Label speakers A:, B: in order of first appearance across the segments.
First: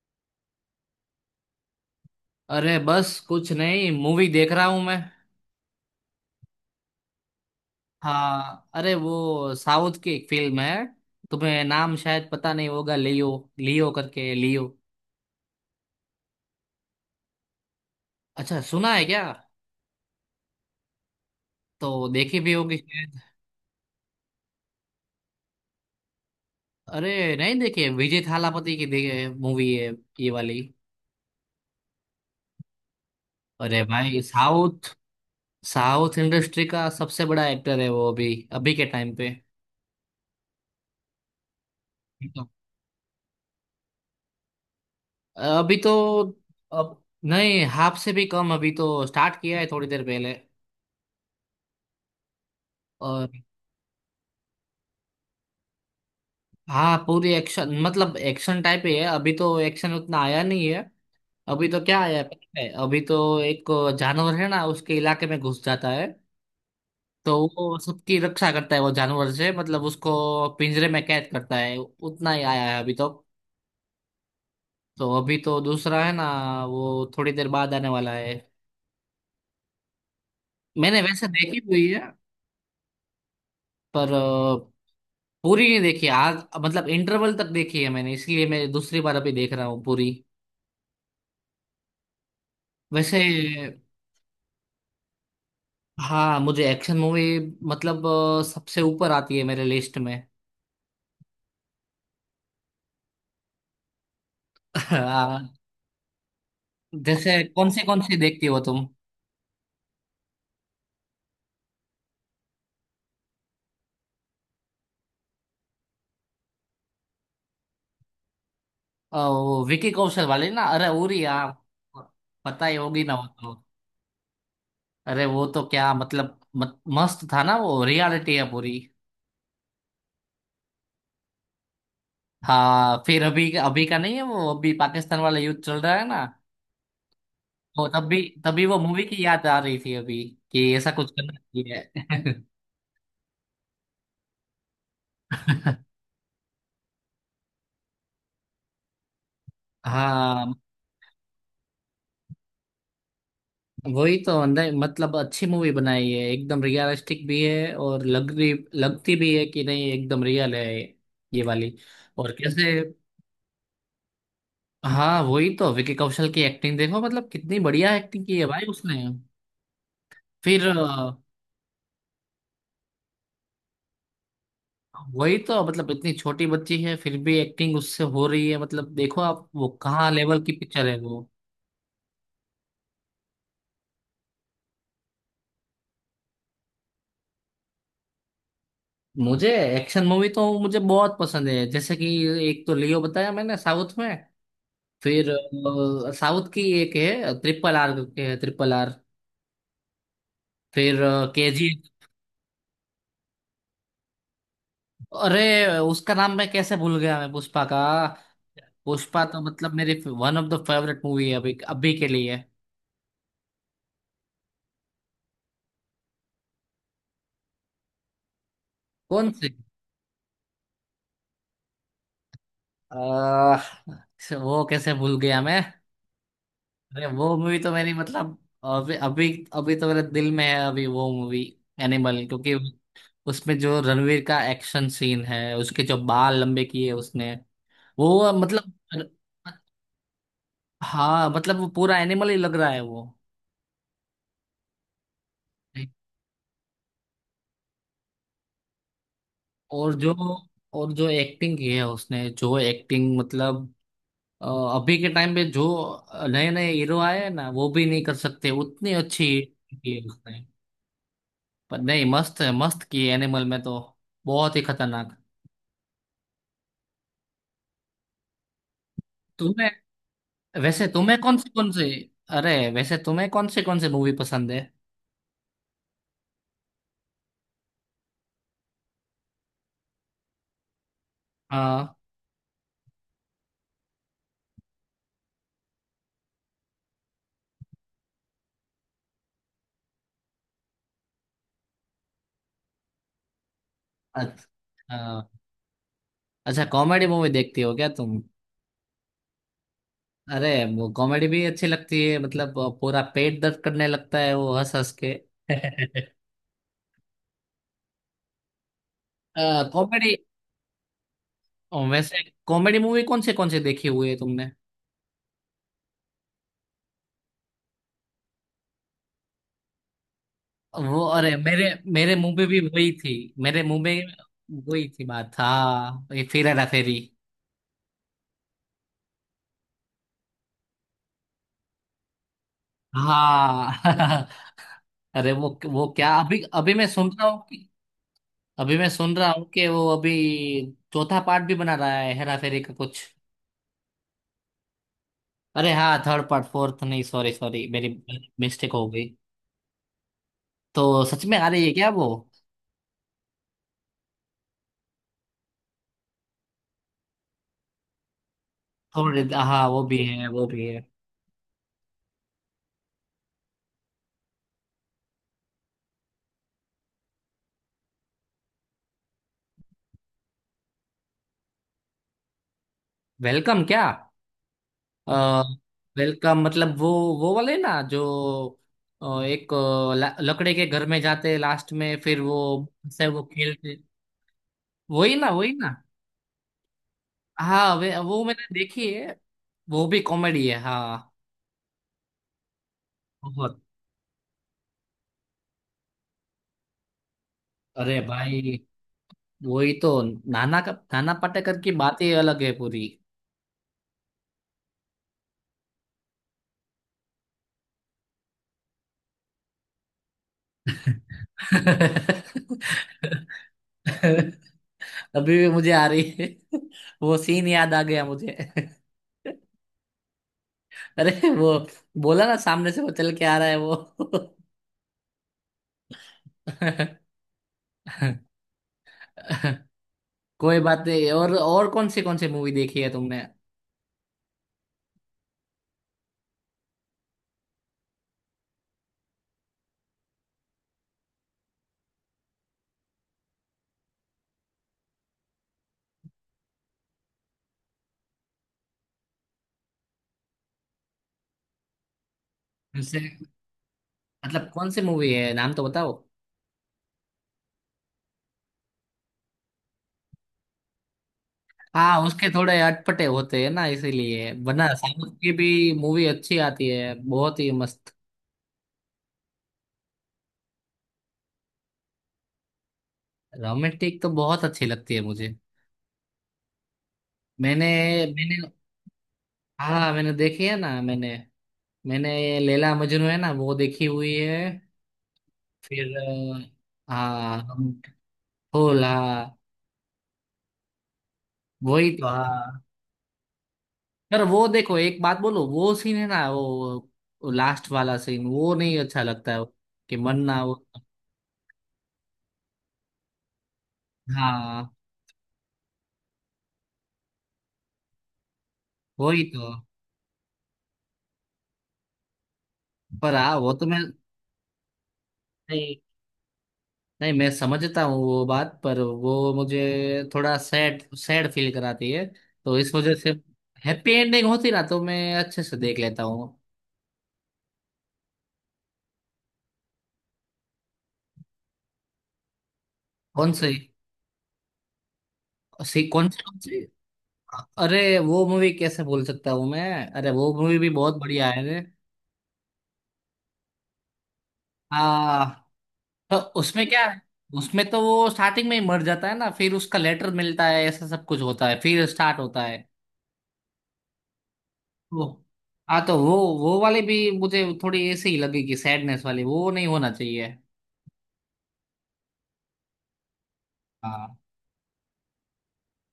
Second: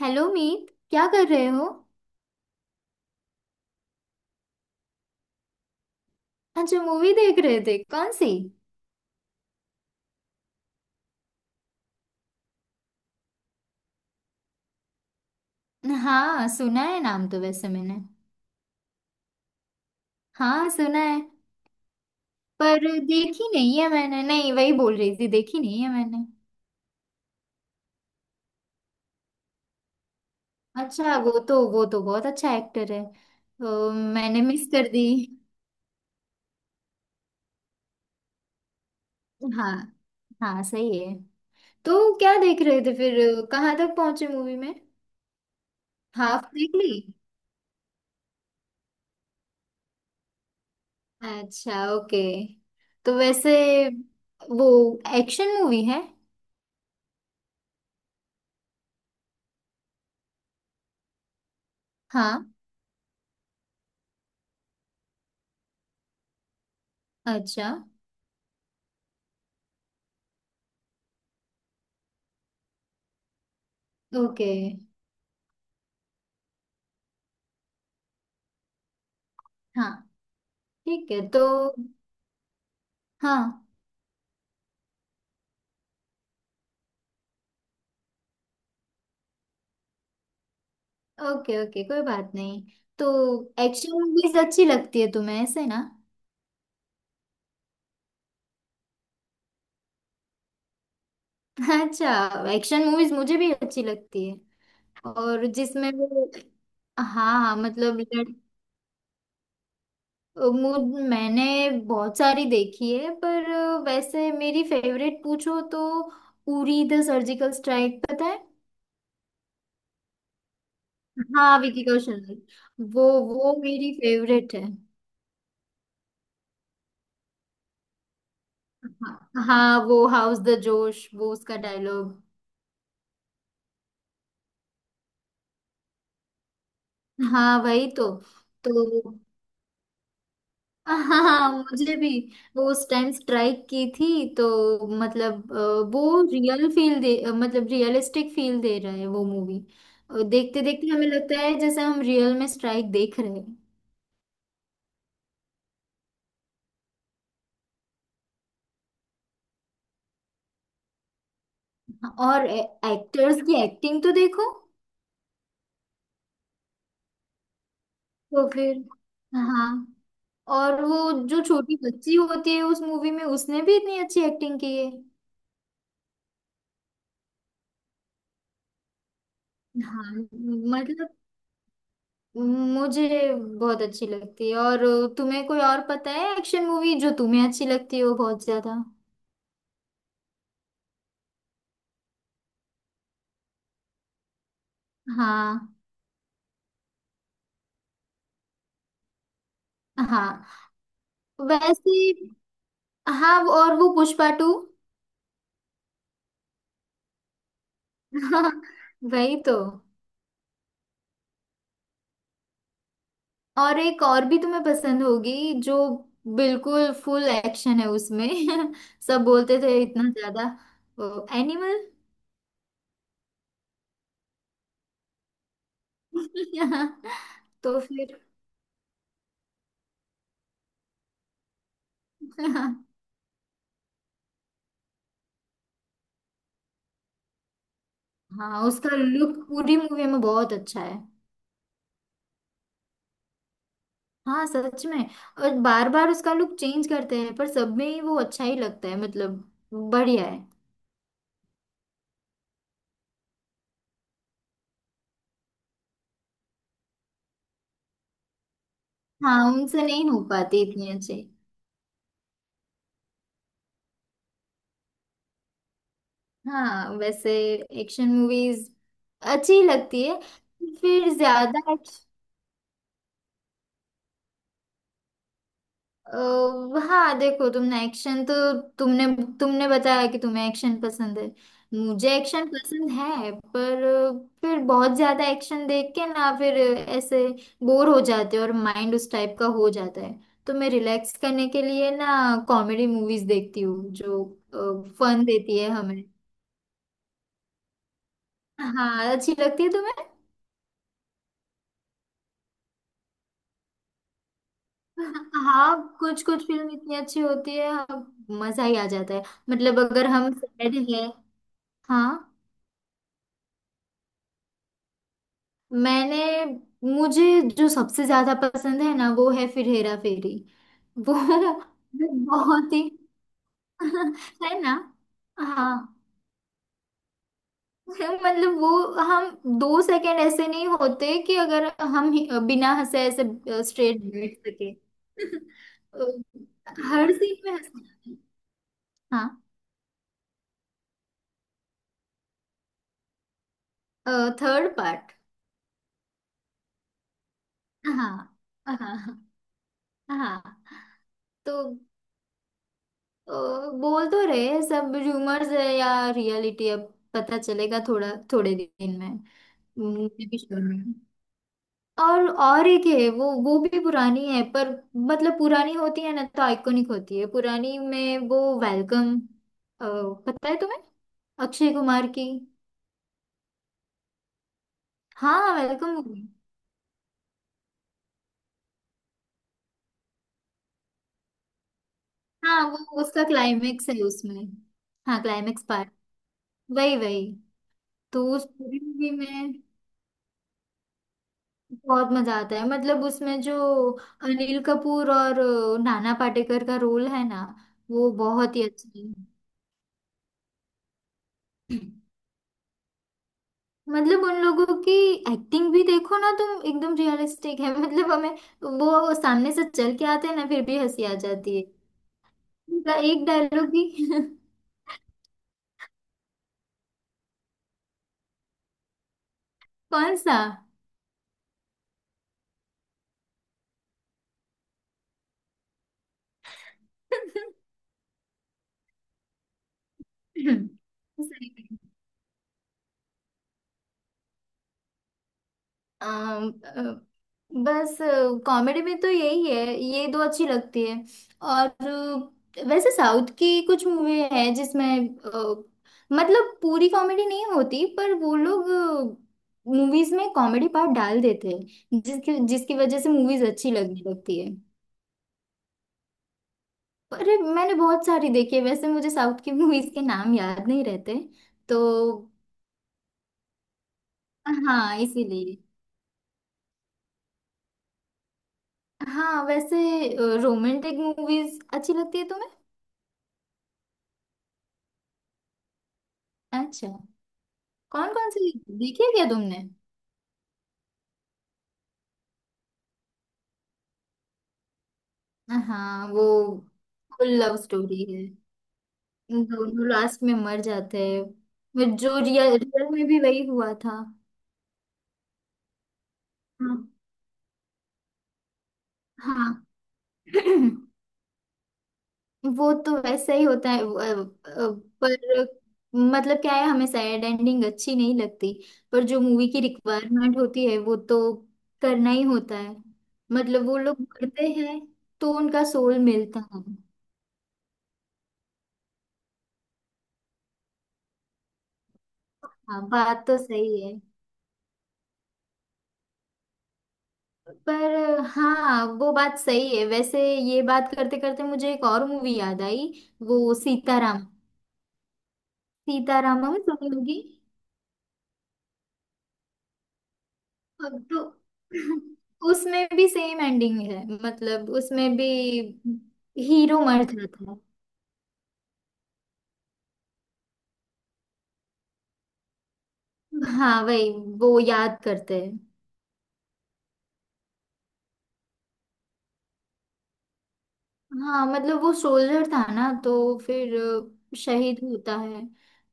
A: Hello Meet, क्या कर रहे हो?
B: अरे बस कुछ नहीं, मूवी देख रहा हूं मैं।
A: अच्छा, मूवी देख रहे थे? कौन सी?
B: हाँ, अरे वो साउथ की एक फिल्म है। तुम्हें नाम शायद पता नहीं होगा, लियो। लियो करके लियो।
A: हाँ, सुना है नाम तो वैसे मैंने।
B: अच्छा, सुना है क्या?
A: हाँ, सुना है।
B: तो देखी भी होगी
A: पर
B: शायद।
A: देखी नहीं है मैंने, नहीं वही बोल रही थी, देखी नहीं है मैंने।
B: अरे नहीं, देखी है, विजय थालापति की देखे मूवी है ये वाली।
A: अच्छा, वो तो बहुत अच्छा एक्टर है,
B: अरे
A: तो
B: भाई
A: मैंने मिस
B: साउथ।
A: कर दी।
B: साउथ इंडस्ट्री का सबसे बड़ा एक्टर है वो अभी अभी के टाइम पे।
A: हाँ। हाँ, सही है। तो क्या
B: तो-
A: देख रहे थे फिर? कहाँ तक पहुंचे मूवी में?
B: अभी तो।
A: हाफ देख ली?
B: अब, नहीं, हाफ से भी कम, अभी तो स्टार्ट किया है थोड़ी देर पहले।
A: अच्छा, ओके। तो
B: और।
A: वैसे वो एक्शन मूवी है?
B: हाँ, पूरी एक्शन, मतलब एक्शन टाइप ही है, अभी तो एक्शन उतना आया नहीं है। अभी तो क्या आया है
A: हाँ।
B: पता है? अभी तो एक जानवर है ना, उसके इलाके में घुस जाता है, तो
A: अच्छा,
B: वो सबकी रक्षा करता है वो जानवर से, मतलब उसको पिंजरे में कैद करता है, उतना ही आया है अभी तो।
A: ओके।
B: तो अभी तो दूसरा है ना, वो थोड़ी देर बाद आने वाला है।
A: हाँ,
B: मैंने
A: ठीक है
B: वैसे
A: तो।
B: देखी हुई है।
A: हाँ।
B: पर पूरी नहीं देखी आज, मतलब इंटरवल तक देखी है मैंने, इसलिए मैं दूसरी बार अभी देख रहा हूँ पूरी।
A: ओके ओके, कोई बात नहीं। तो
B: वैसे।
A: एक्शन मूवीज अच्छी लगती है तुम्हें ऐसे ना?
B: हाँ, मुझे एक्शन मूवी, मतलब सबसे ऊपर आती है मेरे लिस्ट में।
A: अच्छा। एक्शन मूवीज मुझे भी अच्छी लगती है। और
B: आ,
A: जिसमें वो, हाँ।
B: जैसे
A: हाँ मतलब
B: कौन सी देखती हो तुम?
A: मैंने बहुत सारी देखी है, पर वैसे मेरी फेवरेट पूछो तो उरी द सर्जिकल स्ट्राइक, पता है?
B: वो विकी कौशल वाली ना, अरे उरी,
A: हाँ,
B: आप
A: विकी कौशल।
B: पता ही होगी ना वो
A: वो
B: तो।
A: मेरी फेवरेट है।
B: अरे वो तो क्या, मतलब मत, मस्त था ना वो, रियलिटी है पूरी।
A: हाँ हाँ, वो हाउस द जोश वो उसका डायलॉग।
B: हाँ, फिर अभी अभी का नहीं है वो, अभी पाकिस्तान वाला युद्ध चल रहा है ना,
A: हाँ
B: तो
A: वही
B: तब
A: तो।
B: भी तभी वो मूवी
A: तो
B: की याद आ रही थी अभी, कि ऐसा
A: हाँ,
B: कुछ करना
A: हाँ मुझे
B: चाहिए।
A: भी। वो उस टाइम स्ट्राइक की थी तो मतलब वो रियल फील दे, मतलब रियलिस्टिक फील दे रहा है वो मूवी।
B: हाँ
A: देखते देखते हमें लगता है जैसे हम रियल में स्ट्राइक देख रहे हैं।
B: वही तो, अंदर मतलब अच्छी मूवी बनाई है, एकदम रियलिस्टिक भी है, और लग रही लगती भी है कि नहीं, एकदम रियल है ये वाली। और
A: और
B: कैसे?
A: एक्टर्स की एक्टिंग तो देखो।
B: हाँ वही तो, विकी कौशल की एक्टिंग देखो, मतलब कितनी बढ़िया एक्टिंग की है
A: तो
B: भाई
A: फिर
B: उसने।
A: हाँ।
B: फिर
A: और वो जो छोटी बच्ची होती है उस मूवी में, उसने भी इतनी अच्छी एक्टिंग की है।
B: वही तो, मतलब इतनी छोटी बच्ची है फिर भी एक्टिंग उससे हो रही है, मतलब देखो आप, वो कहाँ
A: हाँ,
B: लेवल की पिक्चर है
A: मतलब
B: वो।
A: मुझे बहुत अच्छी लगती है। और तुम्हें कोई और पता है एक्शन मूवी जो तुम्हें अच्छी लगती हो बहुत ज्यादा?
B: मुझे एक्शन मूवी तो मुझे बहुत पसंद है, जैसे कि एक तो लियो बताया मैंने साउथ में। फिर
A: हाँ।
B: साउथ की एक है ट्रिपल आर, के है ट्रिपल आर।
A: हाँ
B: फिर केजी।
A: वैसे। हाँ, और वो पुष्पा टू।
B: अरे उसका नाम मैं कैसे भूल गया मैं, पुष्पा का।
A: हाँ,
B: पुष्पा
A: वही
B: तो
A: तो।
B: मतलब मेरी one of the favourite movie है अभी अभी के लिए।
A: और एक और भी तुम्हें पसंद होगी जो बिल्कुल फुल एक्शन है उसमें। सब
B: कौन सी?
A: बोलते थे इतना ज्यादा। एनिमल।
B: अ, वो कैसे भूल गया मैं। अरे वो मूवी तो
A: तो
B: मेरी,
A: फिर।
B: मतलब अभी अभी अभी तो मेरे दिल में है अभी वो मूवी, एनिमल, क्योंकि उसमें जो रणवीर का एक्शन सीन है, उसके जो बाल लंबे किए उसने, वो
A: हाँ,
B: मतलब।
A: उसका लुक पूरी मूवी में बहुत अच्छा है।
B: हाँ, मतलब वो पूरा एनिमल ही लग रहा है वो।
A: हाँ सच में। और
B: नहीं।
A: बार बार उसका लुक चेंज करते हैं पर सब में ही वो अच्छा ही लगता है मतलब।
B: और जो
A: बढ़िया है।
B: और जो एक्टिंग की है उसने, जो एक्टिंग मतलब अ, अभी के टाइम पे जो नए नए हीरो आए हैं ना, वो भी नहीं कर सकते उतनी अच्छी
A: हाँ उनसे
B: की है
A: नहीं हो
B: उसने।
A: पाती इतनी अच्छी।
B: पर नहीं, मस्त है, मस्त की है। एनिमल में तो बहुत ही खतरनाक।
A: हाँ वैसे एक्शन मूवीज अच्छी
B: तुम्हें
A: लगती है।
B: वैसे,
A: फिर
B: तुम्हें कौन सी
A: ज्यादा
B: कौन सी? अरे वैसे तुम्हें कौन सी मूवी पसंद है?
A: अ, हाँ देखो, तुमने एक्शन तो, तुमने तुमने बताया कि तुम्हें एक्शन पसंद है।
B: हाँ।
A: मुझे एक्शन पसंद है, पर फिर बहुत ज्यादा एक्शन देख के ना फिर ऐसे बोर हो जाते हो और माइंड उस टाइप का हो जाता है। तो मैं रिलैक्स करने के लिए ना कॉमेडी मूवीज देखती हूँ जो
B: अच्छा।
A: फन
B: हाँ।
A: देती है हमें।
B: अच्छा, कॉमेडी मूवी देखती हो क्या तुम?
A: हाँ, अच्छी लगती है तुम्हें?
B: अरे वो कॉमेडी भी अच्छी लगती है, मतलब पूरा पेट दर्द करने लगता है वो हंस हंस के।
A: हाँ, कुछ कुछ फिल्म इतनी अच्छी होती है, हाँ, मजा ही आ जाता है। मतलब अगर
B: कॉमेडी।
A: हम सैड हैं, हाँ।
B: वैसे कॉमेडी मूवी कौन से देखी हुई है तुमने?
A: मैंने मुझे जो सबसे ज्यादा पसंद है ना, वो है फिर हेरा फेरी।
B: वो,
A: वो
B: अरे मेरे
A: वो
B: मेरे मुंह पे भी
A: बहुत ही
B: वही थी। मेरे मुंह में
A: है ना।
B: वही थी बात
A: हाँ।
B: हाँ, ये फिर हेरा फेरी।
A: मतलब वो, हम दो सेकंड ऐसे नहीं होते कि अगर बिना हंसे ऐसे स्ट्रेट
B: हाँ।
A: बैठ सके।
B: अरे वो क्या, अभी अभी मैं सुन
A: हर
B: रहा
A: सीन
B: हूँ
A: में
B: कि,
A: हंसना। हाँ,
B: वो अभी चौथा पार्ट भी बना रहा है हेरा फेरी का, कुछ।
A: Third part.
B: अरे हाँ, थर्ड पार्ट, फोर्थ नहीं, सॉरी सॉरी, मेरी
A: हाँ।
B: मिस्टेक हो गई।
A: हाँ। हाँ
B: तो सच में आ रही है
A: तो
B: क्या वो?
A: अ, बोल तो रहे हैं सब, रूमर्स है या रियलिटी, अब पता चलेगा थोड़ा थोड़े दिन में।
B: थोड़े, हाँ वो भी
A: मुझे
B: है
A: भी
B: वो
A: श्योर
B: भी
A: नहीं
B: है।
A: है। और एक है वो भी पुरानी है पर मतलब पुरानी होती है ना तो आइकॉनिक होती है, पुरानी में वो वेलकम, पता है तुम्हें? अक्षय कुमार की।
B: वेलकम क्या? आ,
A: हाँ, वेलकम मूवी।
B: वेलकम मतलब वो वाले ना जो एक लकड़े के घर में जाते लास्ट में, फिर वो
A: हाँ, वो
B: से वो
A: उसका
B: खेलते,
A: क्लाइमेक्स है उसमें।
B: वही
A: हाँ
B: ना वही
A: क्लाइमेक्स
B: ना।
A: पार्ट, वही वही।
B: हाँ, वे वो
A: तो उस
B: मैंने
A: पूरी
B: देखी है।
A: मूवी में
B: वो भी कॉमेडी है हाँ।
A: बहुत मजा आता है, मतलब उसमें जो
B: बहुत।
A: अनिल कपूर और नाना पाटेकर का रोल है ना,
B: अरे
A: वो बहुत
B: भाई,
A: ही अच्छी है।
B: वही तो, नाना पाटेकर की बात ही अलग है पूरी।
A: मतलब उन लोगों की एक्टिंग भी देखो ना तुम, एकदम रियलिस्टिक है। मतलब हमें वो सामने से चल के आते हैं ना फिर भी हंसी आ जाती है। उनका एक डायलॉग भी।
B: अभी भी मुझे आ रही है। वो सीन याद आ गया मुझे।
A: कौन सा?
B: अरे वो बोला ना सामने से वो चल के आ रहा है वो। कोई बात नहीं, और
A: सही।
B: और कौन सी मूवी देखी है तुमने?
A: अम, अ, बस कॉमेडी में तो यही है, ये दो अच्छी लगती है। और वैसे साउथ की कुछ मूवी है जिसमें मतलब पूरी कॉमेडी नहीं होती पर वो लोग मूवीज में कॉमेडी पार्ट डाल देते हैं, जिसकी जिसकी वजह
B: जैसे,
A: से मूवीज अच्छी लगने लगती
B: मतलब
A: है।
B: कौन सी मूवी है, नाम तो बताओ।
A: अरे मैंने बहुत सारी देखी है, वैसे मुझे साउथ की मूवीज के नाम याद नहीं रहते तो।
B: हाँ, उसके थोड़े अटपटे होते हैं ना, इसीलिए, वरना
A: हाँ,
B: साउथ की भी
A: इसीलिए।
B: मूवी अच्छी आती है, बहुत ही मस्त।
A: हाँ वैसे, रोमांटिक मूवीज अच्छी लगती है तुम्हें?
B: रोमांटिक तो बहुत अच्छी लगती है मुझे।
A: अच्छा,
B: मैंने
A: कौन कौन
B: मैंने
A: सी देखी है क्या तुमने?
B: हाँ मैंने देखी है ना, मैंने मैंने ये लैला मजनू है ना, वो देखी हुई है। फिर
A: हाँ, वो फुल
B: हाँ।
A: लव स्टोरी है।
B: फूल हाँ।
A: दोनों लास्ट में मर जाते हैं।
B: वही
A: फिर
B: तो
A: जो रियल
B: हाँ।
A: रियल में भी वही हुआ था।
B: यार वो देखो, एक बात बोलो, वो सीन है ना वो,
A: हाँ।
B: वो लास्ट वाला सीन, वो नहीं अच्छा लगता है
A: हाँ।
B: कि मन ना हो।
A: वो तो वैसा ही होता है
B: हाँ
A: पर मतलब क्या है, हमें सैड एंडिंग अच्छी नहीं लगती पर जो
B: वही तो।
A: मूवी की रिक्वायरमेंट होती है वो तो करना ही होता है।
B: पर हाँ, वो तो
A: मतलब वो
B: मैं
A: लोग मरते हैं तो उनका
B: नहीं,
A: सोल मिलता है।
B: नहीं मैं समझता हूँ वो बात, पर वो मुझे थोड़ा सैड सैड फील कराती है, तो इस
A: हाँ,
B: वजह से
A: बात तो सही
B: हैप्पी
A: है।
B: एंडिंग होती ना तो मैं अच्छे से देख लेता हूँ।
A: पर हाँ, वो बात सही है। वैसे ये बात करते करते मुझे एक और मूवी याद आई।
B: कौन सी?
A: वो सीताराम।
B: सी, कौन सी कौन
A: सीताराम
B: सी?
A: में सुनी होगी।
B: अरे वो मूवी कैसे भूल सकता हूँ मैं, अरे वो मूवी भी बहुत
A: अब तो
B: बढ़िया है।
A: उसमें भी सेम एंडिंग है, मतलब
B: रे,
A: उसमें भी
B: तो उसमें
A: हीरो
B: क्या है?
A: मर जाता है।
B: उसमें तो वो स्टार्टिंग में ही मर जाता है ना, फिर उसका लेटर मिलता है, ऐसा सब कुछ होता है, फिर स्टार्ट होता है
A: हाँ वही, वो याद
B: वो।
A: करते हैं।
B: हाँ, तो वो वाली भी मुझे थोड़ी ऐसे ही लगेगी, सैडनेस वाली वो नहीं होना चाहिए।
A: हाँ मतलब वो सोल्जर था ना तो फिर
B: हाँ
A: शहीद होता है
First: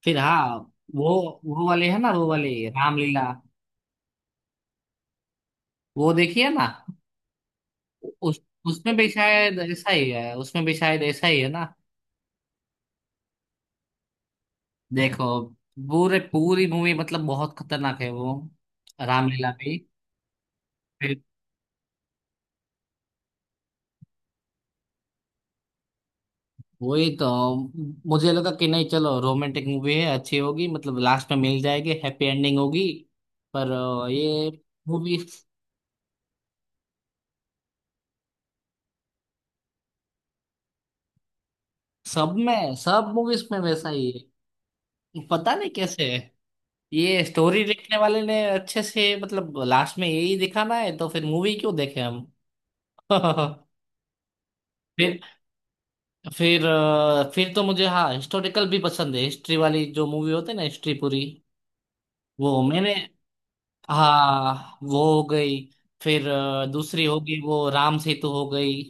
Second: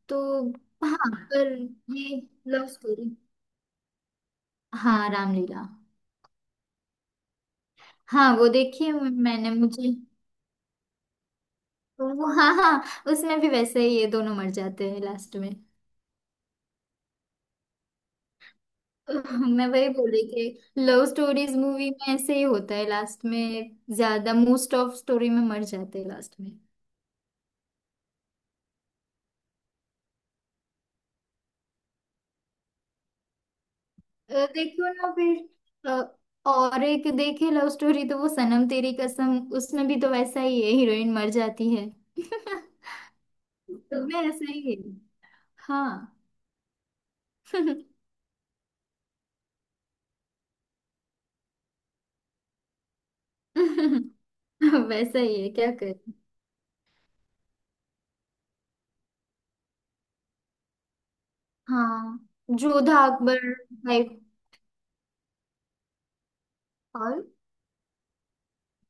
B: फिर
A: तो।
B: हाँ। वो
A: हाँ पर
B: वो वाले है ना
A: ये
B: वो वाली
A: लव स्टोरी।
B: रामलीला।
A: हाँ, रामलीला।
B: वो देखिए ना,
A: हाँ
B: उस
A: वो देखिए,
B: उसमें भी
A: मैंने
B: शायद ऐसा
A: मुझे,
B: ही है, उसमें भी शायद ऐसा ही है ना।
A: तो वो हाँ हाँ उसमें भी वैसे ही ये दोनों मर जाते हैं
B: देखो,
A: लास्ट में।
B: पूरे पूरी मूवी मतलब बहुत खतरनाक है वो, रामलीला
A: मैं
B: भी।
A: वही बोल रही थी, लव स्टोरीज मूवी में ऐसे ही होता है, लास्ट में ज्यादा मोस्ट ऑफ स्टोरी में मर जाते हैं लास्ट में।
B: वही तो, मुझे लगा कि नहीं चलो रोमांटिक मूवी है अच्छी होगी, मतलब लास्ट में मिल जाएगी, हैप्पी एंडिंग होगी, पर ये
A: देखो ना
B: मूवी
A: फिर और एक देखे लव स्टोरी तो वो सनम तेरी कसम, उसमें भी तो वैसा ही है, हीरोइन मर जाती है।
B: सब मूवीज में वैसा
A: तो
B: ही
A: मैं ऐसा ही है।
B: है, पता नहीं
A: हाँ।
B: कैसे है। ये स्टोरी लिखने वाले ने अच्छे से मतलब लास्ट में यही दिखाना है तो फिर मूवी क्यों देखे हम। फिर
A: वैसा ही है, क्या करें।
B: फिर फिर तो मुझे हाँ, हिस्टोरिकल भी पसंद है, हिस्ट्री वाली जो मूवी होती है ना, हिस्ट्री पूरी।
A: हाँ,
B: वो मैंने,
A: जोधा अकबर टाइप।
B: हाँ वो हो गई। फिर दूसरी हो
A: और
B: गई वो राम सेतु हो गई।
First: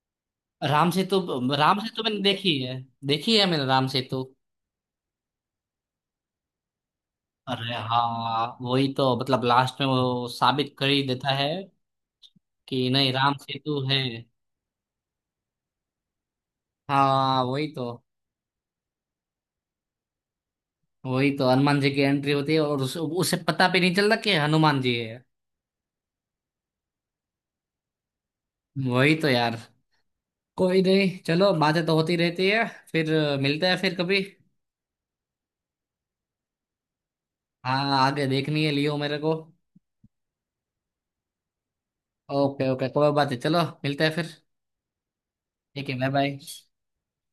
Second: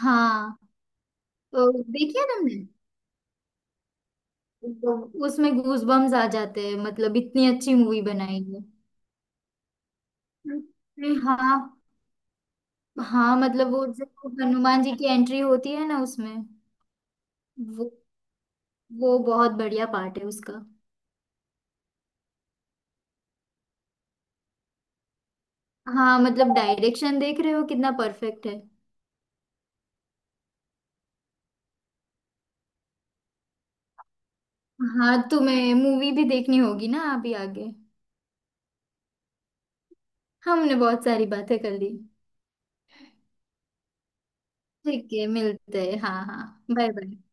A: हाँ,
B: राम सेतु,
A: तो
B: राम सेतु मैंने
A: देखिए
B: देखी
A: तुमने।
B: है, देखी है मैंने राम सेतु।
A: वो- उसमें गूजबम्स आ जाते हैं, मतलब इतनी
B: अरे
A: अच्छी मूवी बनाई
B: हाँ,
A: है।
B: वही तो, मतलब लास्ट में वो साबित कर ही
A: अरे
B: देता है
A: हाँ।
B: कि नहीं राम
A: हाँ मतलब
B: सेतु
A: वो
B: है।
A: जो हनुमान जी की एंट्री होती है ना उसमें,
B: हाँ, वही
A: वो
B: तो
A: वो बहुत बढ़िया पार्ट है उसका।
B: वही तो हनुमान जी की एंट्री होती है, और उसे पता भी नहीं चलता कि हनुमान जी है।
A: हाँ मतलब डायरेक्शन देख रहे हो कितना परफेक्ट है।
B: वही तो यार। कोई नहीं, चलो, बातें तो होती रहती है। फिर मिलते हैं फिर कभी।
A: हाँ, तुम्हें मूवी भी देखनी होगी ना अभी आगे।
B: हाँ, आगे देखनी है लियो मेरे को।
A: हमने बहुत सारी बातें कर ली।
B: ओके ओके, कोई बात है, चलो मिलते हैं फिर।
A: ठीक है, मिलते
B: ठीक है,
A: हैं।
B: बाय
A: हाँ
B: बाय।
A: हाँ, बाय बाय।